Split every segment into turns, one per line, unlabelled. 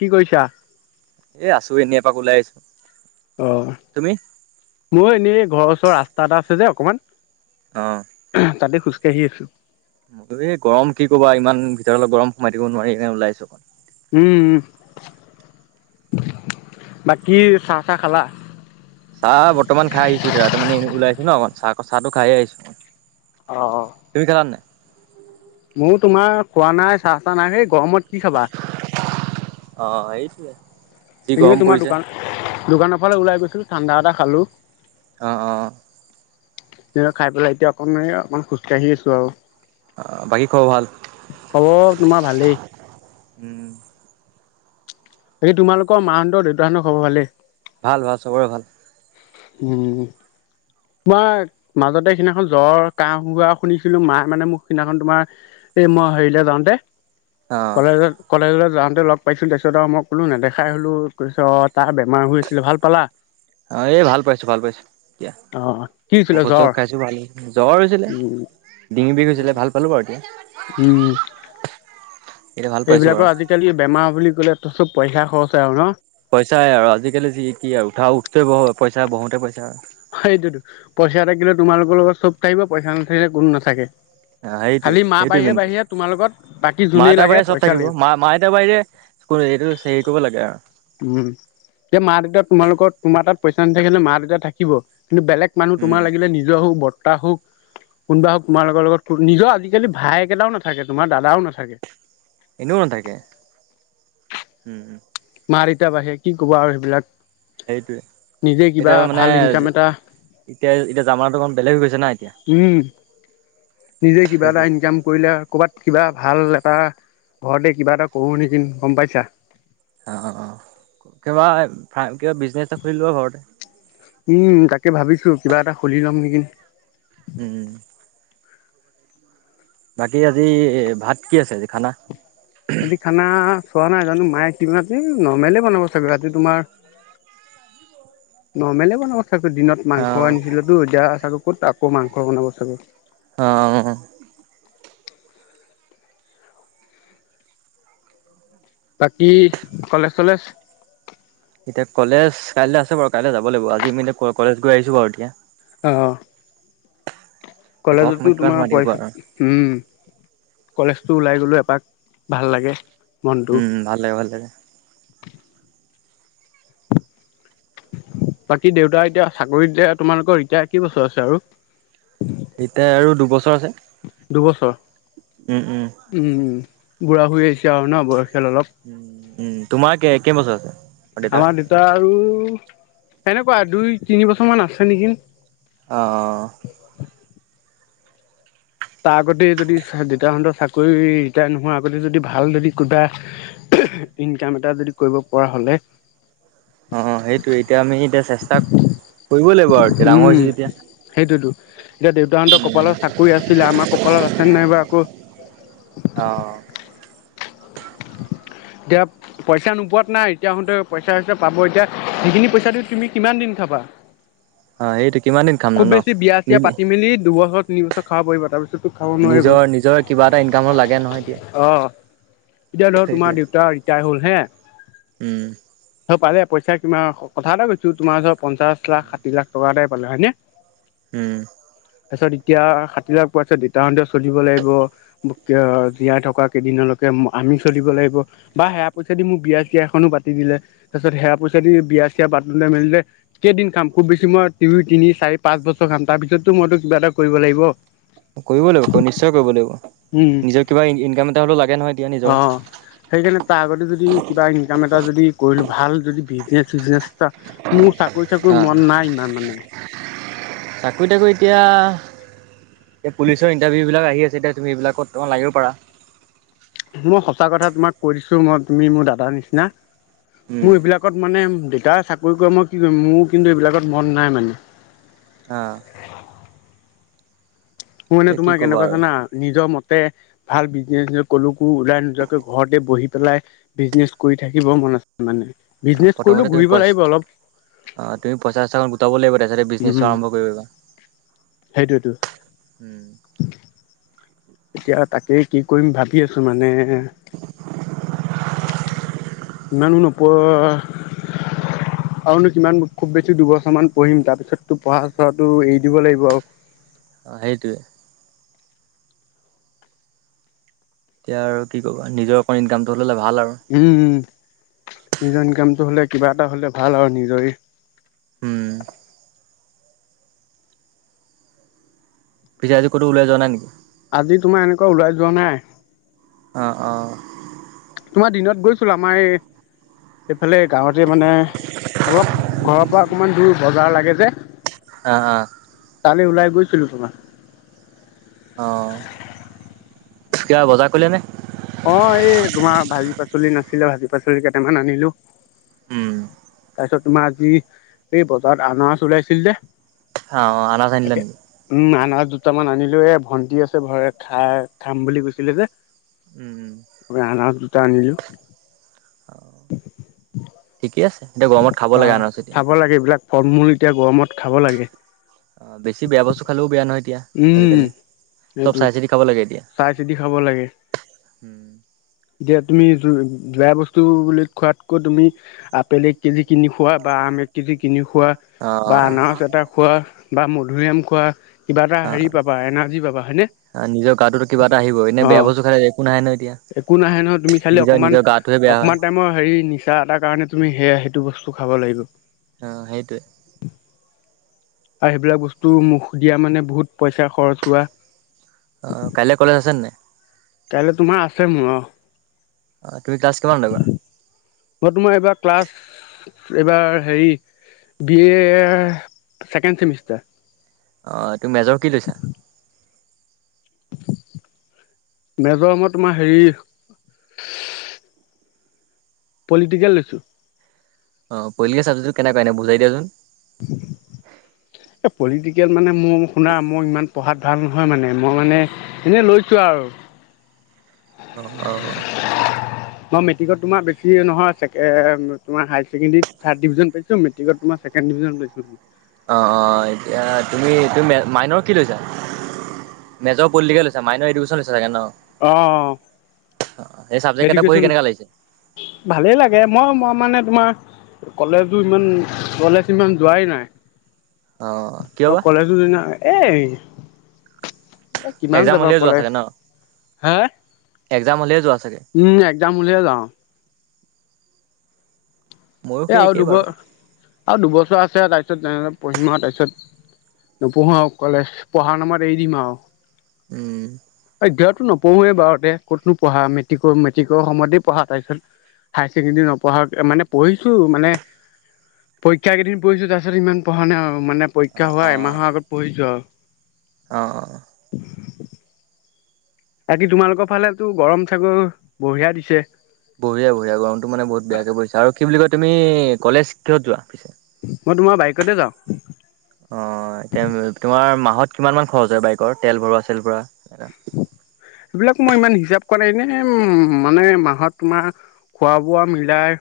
কি কৰিছা
এ আছো এনেই এপাক ওলাই আহিছো।
অ'
তুমি?
মোৰ এনেই ঘৰৰ ওচৰ ৰাস্তা এটা আছে যে অকমান
অ'।
তাতে খোজকাঢ়ি আছো।
এই গৰম, কি ক'বা ইমান ভিতৰত গৰম, সোমাই থাকিব নোৱাৰি হে ওলাই আহিছো।
উম উম। বাকী চাহ টাহ খালা?
চাহ বৰ্তমান খাই আহিছো এতিয়া ত মানে ওলাই আহিছো ন অক চাহ চাহ খাইে
অ
আহিছো। [unintelligible]
ময়ো তোমাৰ খোৱা নাই চাহ চাহ নাই হেই গৰমত কি খাবা
অ' এনে
এনেই তোমাৰ দোকান দোকানৰ ফালে ওলাই গৈছিলোঁ ঠাণ্ডা এটা খালোঁ।
অ অঁ।
সনে খাই পেলাই এতিয়া অকণমান অকমান খোজকাঢ়ি আছো আৰু।
অ' বাকী খবৰ ভাল?
খব তোমাৰ ভালেই
উম।
বাকি তোমালোকৰ মাহতৰ দেউতাহতৰ খবৰ ভালে।
ভাল ভাল সবৰে ভাল
উম তোমাৰ মাজতে সিদিনাখন জ্বৰ কাহ হোৱা শুনিছিলো মাৰ মানে মোক সিদিনাখন তোমাৰ এই মই হেৰিলে যাও দে
অ'
কলেজত কলেজলৈ যাও তহতে লগ পাইছিলো তাৰপিছত আৰু মই ক'লো নেদখাই হলো কৈছ তাৰ বেমাৰ হৈ আছিলে ভাল পালা
অঁ এই ভাল পাইছোঁ ভাল পাইছোঁ এতিয়া
অ' কি হৈছিলে
ঔষধ
জ্বৰ
চৌষধ খাইছো ভাল জ্বৰ হৈছিলে
উম
ডিঙি বিষ হৈছিলে ভাল পালো বাৰু এতিয়া
উম
এতিয়া ভাল পাইছো বাৰু।
এইবিলাকৰ আজিকালি বেমাৰ বুলি ক'লে ত চব পইা খৰচ আৰু ন
পইচাই আৰু আজিকালি যি কি আৰু উঠা উঠোৱ বহ পইচা বহোতে পইচা আৰু
হয় সেইটোতো পইচা থাকিলে তোমালোকৰ লগত চব থাকিব পইচা নাথাকিলে কোনো নাথাকে খালী মা বাহিৰে বাহিৰে তোমাৰ লগত বাকী যোনেই
মাতাৰ
লাগে
বাহিৰে চব
পইচা
থাকিব
লাগিব
মা মাতাৰ বাৰিৰে এইটো হেৰি কৰিব লাগে আৰু
উম এ মা দেউতা তোমালোকৰ তোমাৰ তাত পইচা নাথাকিলে মা দেউতা থাকিব কিন্তু বেলেগ মানুহ
উম
তোমাৰ লাগিলে নিজৰ হওক বৰ্তা হওক কোনোবা হওক তোমাৰ লগৰ লগত নিজৰ আজিকালি ভাইকেইটাও নাথাকে তোমাৰ দাদাও নাথাকে।
এনেওমান থাকে উম
মাৰতা বাঢ়ে কি ক'ব আৰু সেইবিলাক
সেইটোয়ে
নিজে কিবা
এতিয়া মানে
ভাল ইনকাম এটা
এতিয়া এতিয়া জামাাটো অকমান বেলেগ হৈ গৈছে নাই
উম নিজে কিবা এটা
সেইটোৱে
ইনকাম কৰিলে কৰবাত কিবা ভাল এটা ঘৰতে কিবা এটা কৰো নিচি গম পাইছা।
অ অ কিবা কিবা বিজনেচ এটা খুলি লব ঘৰতে
উম, তাকে ভাবিছো কিবা এটা খুলি লম নেকি?
উম, বাকী আজি ভাত কি আছে আজি খানা
আজি খানা চোৱা নাই জানো মায়ে মি নমেলে বনাব চাবিতিি তোমাৰ নমেলে বনাব চাগ দিনত
অ
মাংস আনিছিলো তো এতিয়া চাগ ক'ত আকৌ মাংস বনাব চাগৈ
অ
বাকি কলেজ চলেজ
এতিয়া কলেজ কাইলৈ আছে বাৰু কাইলৈ যাব লাগিব আজি মি কলেজ গৈ আহিছো বাৰু এতিয়া
আহ
ঘৰত সোমাই
কলেজতো
কিমান সোমাই
তোমাৰ
থাকিব
পইচা
আৰু
উম কলেজ টো ওলাই গ'লো এপাক ভাল লাগে। মনটো
উম ভালে ভালে
বাকী দেউতা এতিয়া চাকৰিত তোমালোকৰ ৰিতিাৰেই বছৰ আছে আৰু
এতিয়া আৰু দুবছৰ আছে
দুবছৰ
উম - উম।
উম বুঢ়া হৈ আহিছে আৰু ন বয়সাল অলপ
উম তোমাৰ কে একেই বছৰ আছে আৰু দেউতাৰ?
আমাৰ দেতা আৰু সেনেকুৱা দুই তিনি বছৰ মান আছে নেকি
আহঁ
তাৰ আগতে যদি দেউতাহঁতৰ চাকৰি ৰিটায়াৰ নোহোৱাৰ আগতে যদি ভাল যদি কোনোবা ইনকাম এটা যদি কৰিব পৰা হ'লে।
অ সেইটোোৱে এতিয়া আমি এতিয়া চেষ্টা কৰিব লাগিব আৰু এতিয়া ডাঙৰ
উম
হৈছো যেতিয়া
সেইটোতো এতিয়া দেউতাহতৰ কপালত চাকৰি আছিলে আমাৰ কপালত আছে নাই বাৰ আকৌ।
আহঁ
এতিয়া পইচা নোপোৱাত নাই এতিয়াাহোঁতে পইচা হৈছে পাব এতিয়া যিখিনি পইচা দি তুমি কিমান দিন খা
অ', সেইটো কিমান দিন
[inaudible]
খামনো
খুব
ন?
বেছি বিয়া
নি
চিয় পাতি মেলি দুবছৰ [unintelligible] নিবা খাব পাব তাৰিত [inaudible]
নিজৰ নিজৰ কিবা এটা ইনকামত লাগে নহয় এতিয়া
অ
[unintelligible]
এতিয়া ধৰ তোম
সেইটোৱে
দেউতা ৰিটায়াৰ হল হে [unintelligible]
উম।
পালে পইচা কি কথা এটা কৈছো তোমাৰ ওচৰত পঞ্চাশ লাখ ষাঠি লাখ টকাটাই পালে হয় নে?
হম [unintelligible]
তাৰপিছত এতিয়া হাাত লাখ পোৱাৰ পিছত দেউতাহতেও চলিব লাগিব জীয়াই থকা কেইদিনলৈকে। আমি চলিব লাগিব বা সেয়া পইচা দি মোক বিয়া আৰ চিয় এখনো পাতি দিলে তাৰপিছত সেয়া পইচা দি বিয়া চিয়া মে কেইদিন খাম খুব বেছি মই ই তিনি চাৰি পাঁচ বছৰ খাম তাৰ পিছতো মইতো কিবা এটা কৰিব। লাগিব [inaudible]
কৰিব লাগিব নিশ্চয় কৰিব
উম
লাগিব নিজৰ কিবা ইনকাম এটা হলেও লাগে নহয় [unintelligible]
অ সেইকাৰণে তাৰ [unintelligible] যদি কিবা ইনক এটা যদি কৰিলো ভাল যদি বিজনে চনে এ মোৰ [inaudible] গৈ থাকো
অ',
মন নাই ইমান মানে [unintelligible]
চাকৰি তাকৰি এতিয়া [unintelligible] এই পুলিচৰ ইণ্টাৰভিউবিলাক আহি আছে এতিয়া তুমি এইবিলাকত তমাক লাগিব পাৰা [inaudible]
মই সঁচা কথা তোমাক কৈ দিছো মই তুমি মোৰ দাদাৰ নিচিনা
উম,
মোৰ এইবিলাকত মানে [unintelligible] দেউতাই চাকৰি কৰে মই কি কৰিম মোৰ কিন্তু এইবিলাকত মন নাই মানে [unintelligible]
আহ।
মোৰ মানে
এতিয়া কি
তোমাৰ
ক'বা
কেনেকুৱা
আৰু
জানা নিজৰ মতে [inaudible] ভাল বিজনেচ ক'লো ওলাই নোযোৱাকৈ ঘৰতে বহি পেলাই বিজনেচ কৰি থাকিব মন আছে মানে [inaudible] বিজনেচ কৰিলও
প্ৰথমতে তুমি
ঘূৰিব লাগিব
পইচা
অলপ [unintelligible]
তাৰিছতে বিজনেছো
উম
আৰম্ভ কৰিবা।
সেইটোৱেতো। এতিয়া তাকে কি কৰিম ভাবি আছো মানে [unintelligible] মনহ নপৌ [inaudible] হয় [inaudible] আৰুনো কিমান খুব বেছি দুবছৰমান পঢ়িম তাৰ পিছতো পঢ়া চ়টো এৰি দিব লাগিব আৰু [unintelligible]
অ সেইটোৱে [unintelligible] এতিয়া আৰু কি কবা নিজৰ অকণ ইনকামটো [unintelligible] আৰু
উম নিজৰ ইনকামটো হলে কিবা এটা হলে ভাল আৰু নিজৰে।
হম। পিছে আজি কতো উলাই য নেকি [inaudible]
আজি তোমাৰ এনেকুৱা ওলাই যোৱা নাই [unintelligible]
আহ আহ [unintelligible]
তোমাৰ দিনত গৈছিলো আমাৰ এই হাল গাঁৱতে মানে অলপ ঘৰৰ পৰা অকণমান দূৰ বজাৰ লাগে যে [inaudible]
অ হ [inaudible]
তালি ওলাই গৈছিলো তোমাৰ [unintelligible]
অ কিবা বজাৰ কৰিলে নে [unintelligible]
অ এই তোমাৰ ভাজি পাচলি নাছিলে ভাজি পাচলি কেইটামান আনিলো [unintelligible]
উম [unintelligible]
তাৰপিছত তোমাৰ আজি এই বজাৰত আনাৰাজ ওলাইছিল যে।
অ অ আল চনিলা নেকি [inaudible]
না দুটামান আনিলো এ ভন্টি আছে ভ খাই খাম বুলি কৈছিলে যে [inaudible]
উম
আ আনাৰাজ দুটা আনিলো।
ঠিকে আছে এতিয়া গৰমত খাব লাগে আনাৰ চিতিয়া [inaudible]
এইলাক ফলূল এতিয়া গৰমত খাব লাগে
অ বেছি বেয়া বস্তু খালেও বেয়া নহয় [unintelligible] এতিয়া
উম
আজিকালি চ'ব
সেইটো
চাই চিতি খাব লাগে। এতিয়া।
চাই চিতি খাব লাগে।
উম,
এতিয়া তুমি বেয়া বস্তু বুলি খোৱাতকৈ তুমি আপেল এক কেজি কিনি খোৱা বা আম এক কেজি কিনি খোৱা
অ
বা আনাৰস এটা খোৱা বা মধুৰিআম খোৱা। কিবা এটা
অ
হেৰি পাবা এনাৰ্জি পাবা হয়নে?
নিজৰ গাটোতো কিবা এটা আহিব এনে
অ
বেয়া বস্তু খালে একো নাহে ন এতিয়া।
একো নাহে নহয় তুমি খালি
নিজৰ
অকমান
নিজৰ গাটোহে বেয়া হয়
অকমান টাইমৰ হেৰি নিচা এটাৰ কাৰণে তুমি হেয়য়া হেইটো বস্তু। খাব লাগিব।
অ সেইটোৱে।
আৰু সেইবিলাক বস্তু মুখ দিয়া মানে বহুত পইচা খৰচ হোৱা।
অ' কাইলে কলেজ আছে ন নাই?
কাইলৈ তোমাৰ আছে মোৰ অ,।
অ তুমি ক্লাছ কিমান [unintelligible]
ম তোমাৰ এইবাৰ ক্লাছ এইবাৰ হেৰি। B A second semester.
অ' তোৰ মেজৰ কি লৈছা?
মেজৰামত তোমাৰ হেৰি পলিটিকেল লছো।
অ পলিটিকেল চাব্জ্টো কেনেুৱা এনে বুজাই দিয়াচোন।
উ [unintelligible] পলিটিকেল মানে মই শুনা মই ইমান পঢ়াত ভাল নহয়। মানে মই মানে এনে লৈছোঁ আৰু।
অ, অ,।
মই মেট্ৰিকত তোমাৰ বেছি নহয়। তোমাৰ হাই ছেকেণ্ডেৰী থাৰ্ড ডিভিজন পাইছো মেট্ৰিকত। মই ছেকেণ্ড ডিভিজন পাইছিলো।
অ, অ, এতিয়া তুমি তুমি মাইনৰ কি লৈছা। মেজৰ পলিটিকেল লৈছো। মাইনৰ এডুকেশ্যন লৈছে চাগে ন।
আহ‌।
অ' সেই চাবজেক্ট কেইটা পঢ়ি
এডোকেশ্যন
কেনেকুৱা লাগিছে?
ভালেই লাগে মই মই মানে তোমাৰ। কলেজো ইমান কলেজ ইমান যোৱাই নাই।
কিয়
অ
বা?
কলেজো দিনা এ। এ কিমান
এক্সাম
যাবা
হ'লেই
কলেজ। হা
এ একজাম হ'লেই যোৱা জাই।
উম, একদম উলিয় যাওঁ।
ময়ো
এ
সেই
আৰু
একেই
দুব
বাৰু।
আৰু দুবছৰ আছে তাই। ট্ৰেনত পঢ়িম তাৰপাছত নপঢ়ো আৰু তাৰপিছত নপঢ়ো আৰু কলেজ পঢ়াৰ নামত এৰি দিম আৰু।
উম।
তেতিয়াটো নপঢ়োৱেই বাৰহতে ক'তনো পঢ়া মেট্ৰিকৰ মেট্ৰিকৰ সময়তেই পঢ়া তাৰপিছত। হায় ছেকেণ্ডৰী নপঢ়া মানে পঢ়ি মানে পৰীক্ষা কেইদিন পঢ়িছো তাৰ পিছত ইমান পঢ়া নাই আৰু। মানে পৰীক্ষা
অ'
হোৱা
অ'।
এমাহৰ আগত পঢ়িছো আৰু।
অ, অ।
বাকী তোমালোকৰ ফালেতো গৰম চাগৰ বঢ়িয়া দিছে।
বঢ়িয়া বঢ়িয়া গৰমতটো মানে বহুত বেয়াকে বহিছে আৰু কি বুলি কয় তুমি কলেজ কিহত যোৱা পিছে।
মই তোমাৰ বাইকতে যাওঁ।
অ তোমাৰ মাহত কিমান মান খৰচ হয় বাইকৰ তেল ভৰুৱা চেল ভৰুৱা। [inaudible]
এইবিলাক মই ইমান হিচাপ কৰা নাইনে উ মানে মাহত তোমাৰ খোৱা বোৱা মিলাই।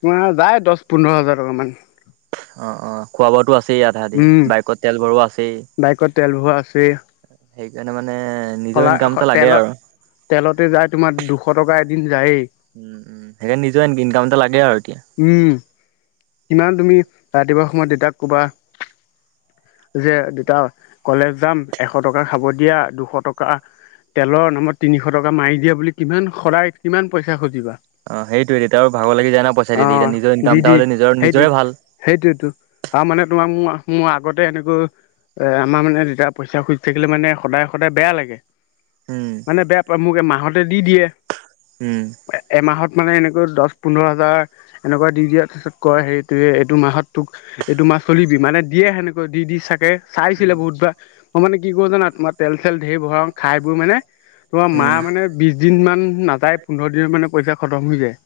তোমাৰ যায় দহ পোন্ধৰ হাজাৰ টকা মান।
অ, অ, খোৱা বোৱাতো আছেই আধা আধি,
উম
বাইকত তেল ভৰোৱা আছেই।
বাইকত তেল বোৱা আছে।
সেইকাৰণে মানে নিজৰ ইনকামতটা লাগে
তেলত
আৰু।
তেলতে যায় তোমাৰ দুশ টকা এদিন যায়েই
উম - উম সেইকাৰণে নিজে আনিবি ইনকাম এটা লাগে আৰু এতিয়া
উম, কিমান তুমি ৰাতিপুৱা সময়ত দেউতাক ক'বা। যে দেতা কলেজ যাম এশ টকা খাব দিয়া দুশ টকা তেলৰ নামত তিনিশ টকা মাৰি দিয়া বুলি কিমান শদই কিমান পইচা খুজিবা।
অ, সেইটোয়ে তেতি আৰু ভাগ লাগি যায় ন পইা দি এতিয়া নিজৰ ইকামটা হ'লে নিজৰ নি
সেইটোয়ো আৰু মানে তোমাৰ মোৰ - মোৰ আগতে এনেকৈ এ আমাৰ মানে তেতিয়া পইচা খোজি থাকিলে মানে সদায় সদায় বেয়া লাগে।
উম,
মানে বেয়া পায় মোক এ মাহতে দি দিয়ে।
উম।
এমাহত মানে এনেকৈ দহ, পোন্ধৰ হাজাৰ এনেকুৱা দি দিয়া তাৰপছত কয় হেৰিটো এইটো মাহত তোক এইটো মাহ চলিবি মানে দিয়ে সেনেকৈ দি- দি চাগে চাইছিলে বহুতবাৰ মই মানে কি কৰো জানা তোমাৰ তেল চল ধেৰ ভৰাও খাই বোৰ মানে তোমাৰ মা
উম,
মানে বিশ দিন মান নাযায় পোন্ধৰ দিনৰ মানে পইচা খতম হৈ যায়।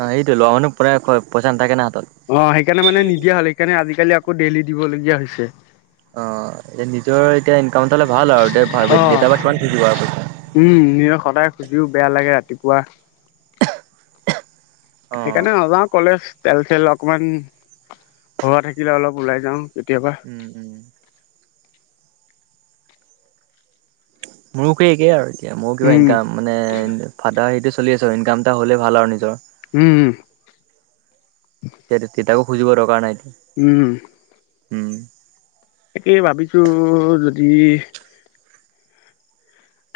অ, সেইটো লোৱা মানুহ পৰা পইচা নাথাকে। না হাতত।
অ, সেইকাৰণে মানে নিদিয়া হ'ল সেইকাৰণে আজিকালি আকৌ ডেইলি দিবলগীয়া হৈছে।
অ', এতিয়া নিজৰ এতিয়া ইনকাম চালে ভাল আৰু
অ
এতিয়া দেতা পা কিমান খুজিবা আৰু পইচা।
উম, নিজক সদায় খুজিও বেয়া লাগে ৰাতিপুৱা।
অ',
সেইকাৰণে নযাও কলে তেল - তেল অকমান ভৰৱা থাকিলে অলপ ওলাই যাও।
উম উম। মোৰো স একেই আৰু এতিয়া মোৰ কিবা
উম
ইনকাম মানে ফাদাৰ সটো চলি আছোঁ ইনকাম এটা হলে ভাল আৰু নিজৰ,
উম
টেটু তিতাও খুজিব দৰকা নাই।
উম,
হম।
তাকেই ভাবিছো যদি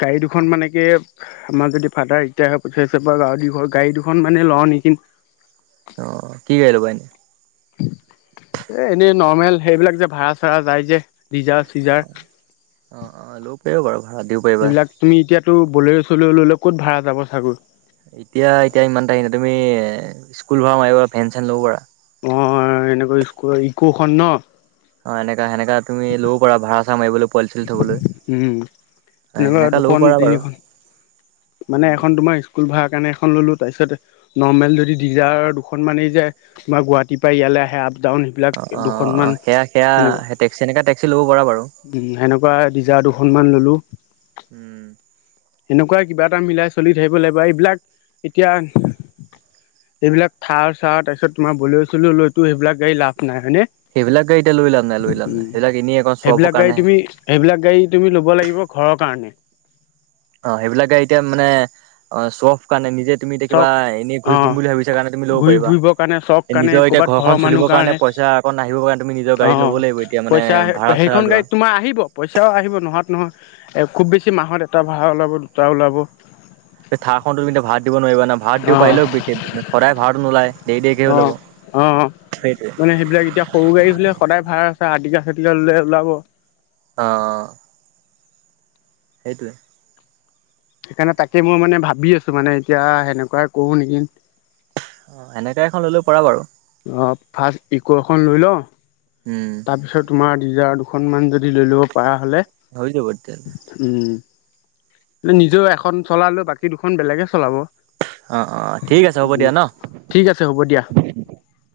গাড়ী দুখন মানে কে আমাৰ যদি ফাডাৰ ৰিটায়াৰ হৈ পঠাইছে গৱ দঘৰ গাড়ী দুখন মানে লও নেকি? হয়।
অ, কি কৰি লব এনে
এ - এনেই নৰ্মেল সেইবিলাক যে ভাড়া চাড়া যায় যে। Dzire seizure.
অ অ ল'ব পাৰিব বাৰু ভাড়া দিব পাৰিবা
এইবিলাক তুমি এতিয়াতো বলে চলৈও ললেও ক'ত ভাড়া যাব চাগো
এতিয়া এতিয়া ইমান আহি ন তুমি স্কুল ভৰা মাৰিবা ভেন চেন ল'ব পাৰা।
অ, এনেকৈ ইকো খন ন।
অ, এনেকা সেনেকা তুমি লও কৰা ভড়া চাৰা মাৰিব
উম, এনেকুৱা
সেনেকা ল'ব
দুখন
পাৰা বাৰু
তিনিখন মানে এ
উম
তোমাৰ ৰুম ভাৰা কাৰণে এখন ললো তাৰপিচত নৰ্মেল যদি দিজায়াৰ দুখনমানি যে গুৱাহাটীৰ পে ইয়ালে আহে। ডাউন সেইবিলাক
অ' অ'
দুখনমান
অ' সেয়া সেয়া
সেনেকুৱা
টেক্সি এনেকা টেক্সি ল'ব পাৰা বাৰু।
সেনেকুৱা ডিজাৰ দুখনমান ল'লো।
উম,
এনেকুৱা কিবা এটা মিলাই চলি থাকিব লাগিব এইবিলাক এতিয়া এইবিলাক থাৰ চাৰ তাৰপিছত তোমাৰ বলছিলো লৈতো সেইবিলাক গাড়ী লাভ নাই হয়নে।
সেইবিলাক গাড়ী এতিয়া লৈ লাভ নাই লৈ লাভ নাই
উম,
সেইবিলাক এনেই অকণ শ্ব অফৰ
সেইবিলাক গাড়ী
কাৰণেহে
তুমি সেইবিলাক গাড়ী তুমি লব লাগিব ঘৰ কাৰণে
অ' সেইবিলাকে এতিয়া মানে অ' চফ কাৰণে নিজে তুমি এতিয়া কিবা
চখ
এনেই
অ,
ঘূৰি ফুৰিম বুলি ভাবিছা কাৰণে তুমি ল'ব
ঘূৰি
পাৰিবা
ফুৰিবৰ কাৰণে চখ কাৰণে
নিজৰ এতিয়া
কৰ'ৰবাত
ঘৰখন
ঘৰৰ মানুহ
চলিবৰ
কাৰণে
পইচা অকণ আহিবৰ কাৰণে তুমি নিজৰ গাড়ী ল'ব লাগিব
অ',
এতিয়া মানে
পইচা
ভাড়া চাড়া
সেইখন
লোৱা।
গাড়ীত তোমাৰ আহিব পইচাও আহিব নোহাত নহয়। খুব বেছি মাহত এটা ভাড়া ওলাব দুটা ওলাব।
থাৰ খন তো কিন্তু ভাত দিব নোৱাৰিবা না ভাত দি
অ'
পাৰিলেও সদায় ভাত নোলাই দেৰি দেৰিকে ওলাব
অ' অ
সেইটোৱে
মানে সেইবিলাক এতিয়া সৰু গাড়ী হলে সদায় ভাড়া আছে আৰ্তিকা চাৰ্তিকা ললে ওলাব।
অ অ সেইটোৱে।
সেইকাৰণে তাকে মই মানে ভাবি আছো মানে এতিয়া সেনেকুৱাই কৰো নেকি?
অ এনেকাে এখন লৈ লব পৰা বাৰু!
অ ফাৰ্ষ্ট ইকো এখন লৈ লওঁ
উম
তাৰ পিছত তোমাৰ নিজৰ দুখন মান যদি লৈ ল'ব পাৰা হলে
হয় যাব তেতিয়া।
উম নিজেও এখন চলালেও বাকী দুখন বেলেগে চলাব উ
অ অ ঠিক আছে হ'ব দিয়া ন।
ঠিক আছে হ'ব দিয়া।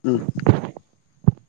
উম [inaudible]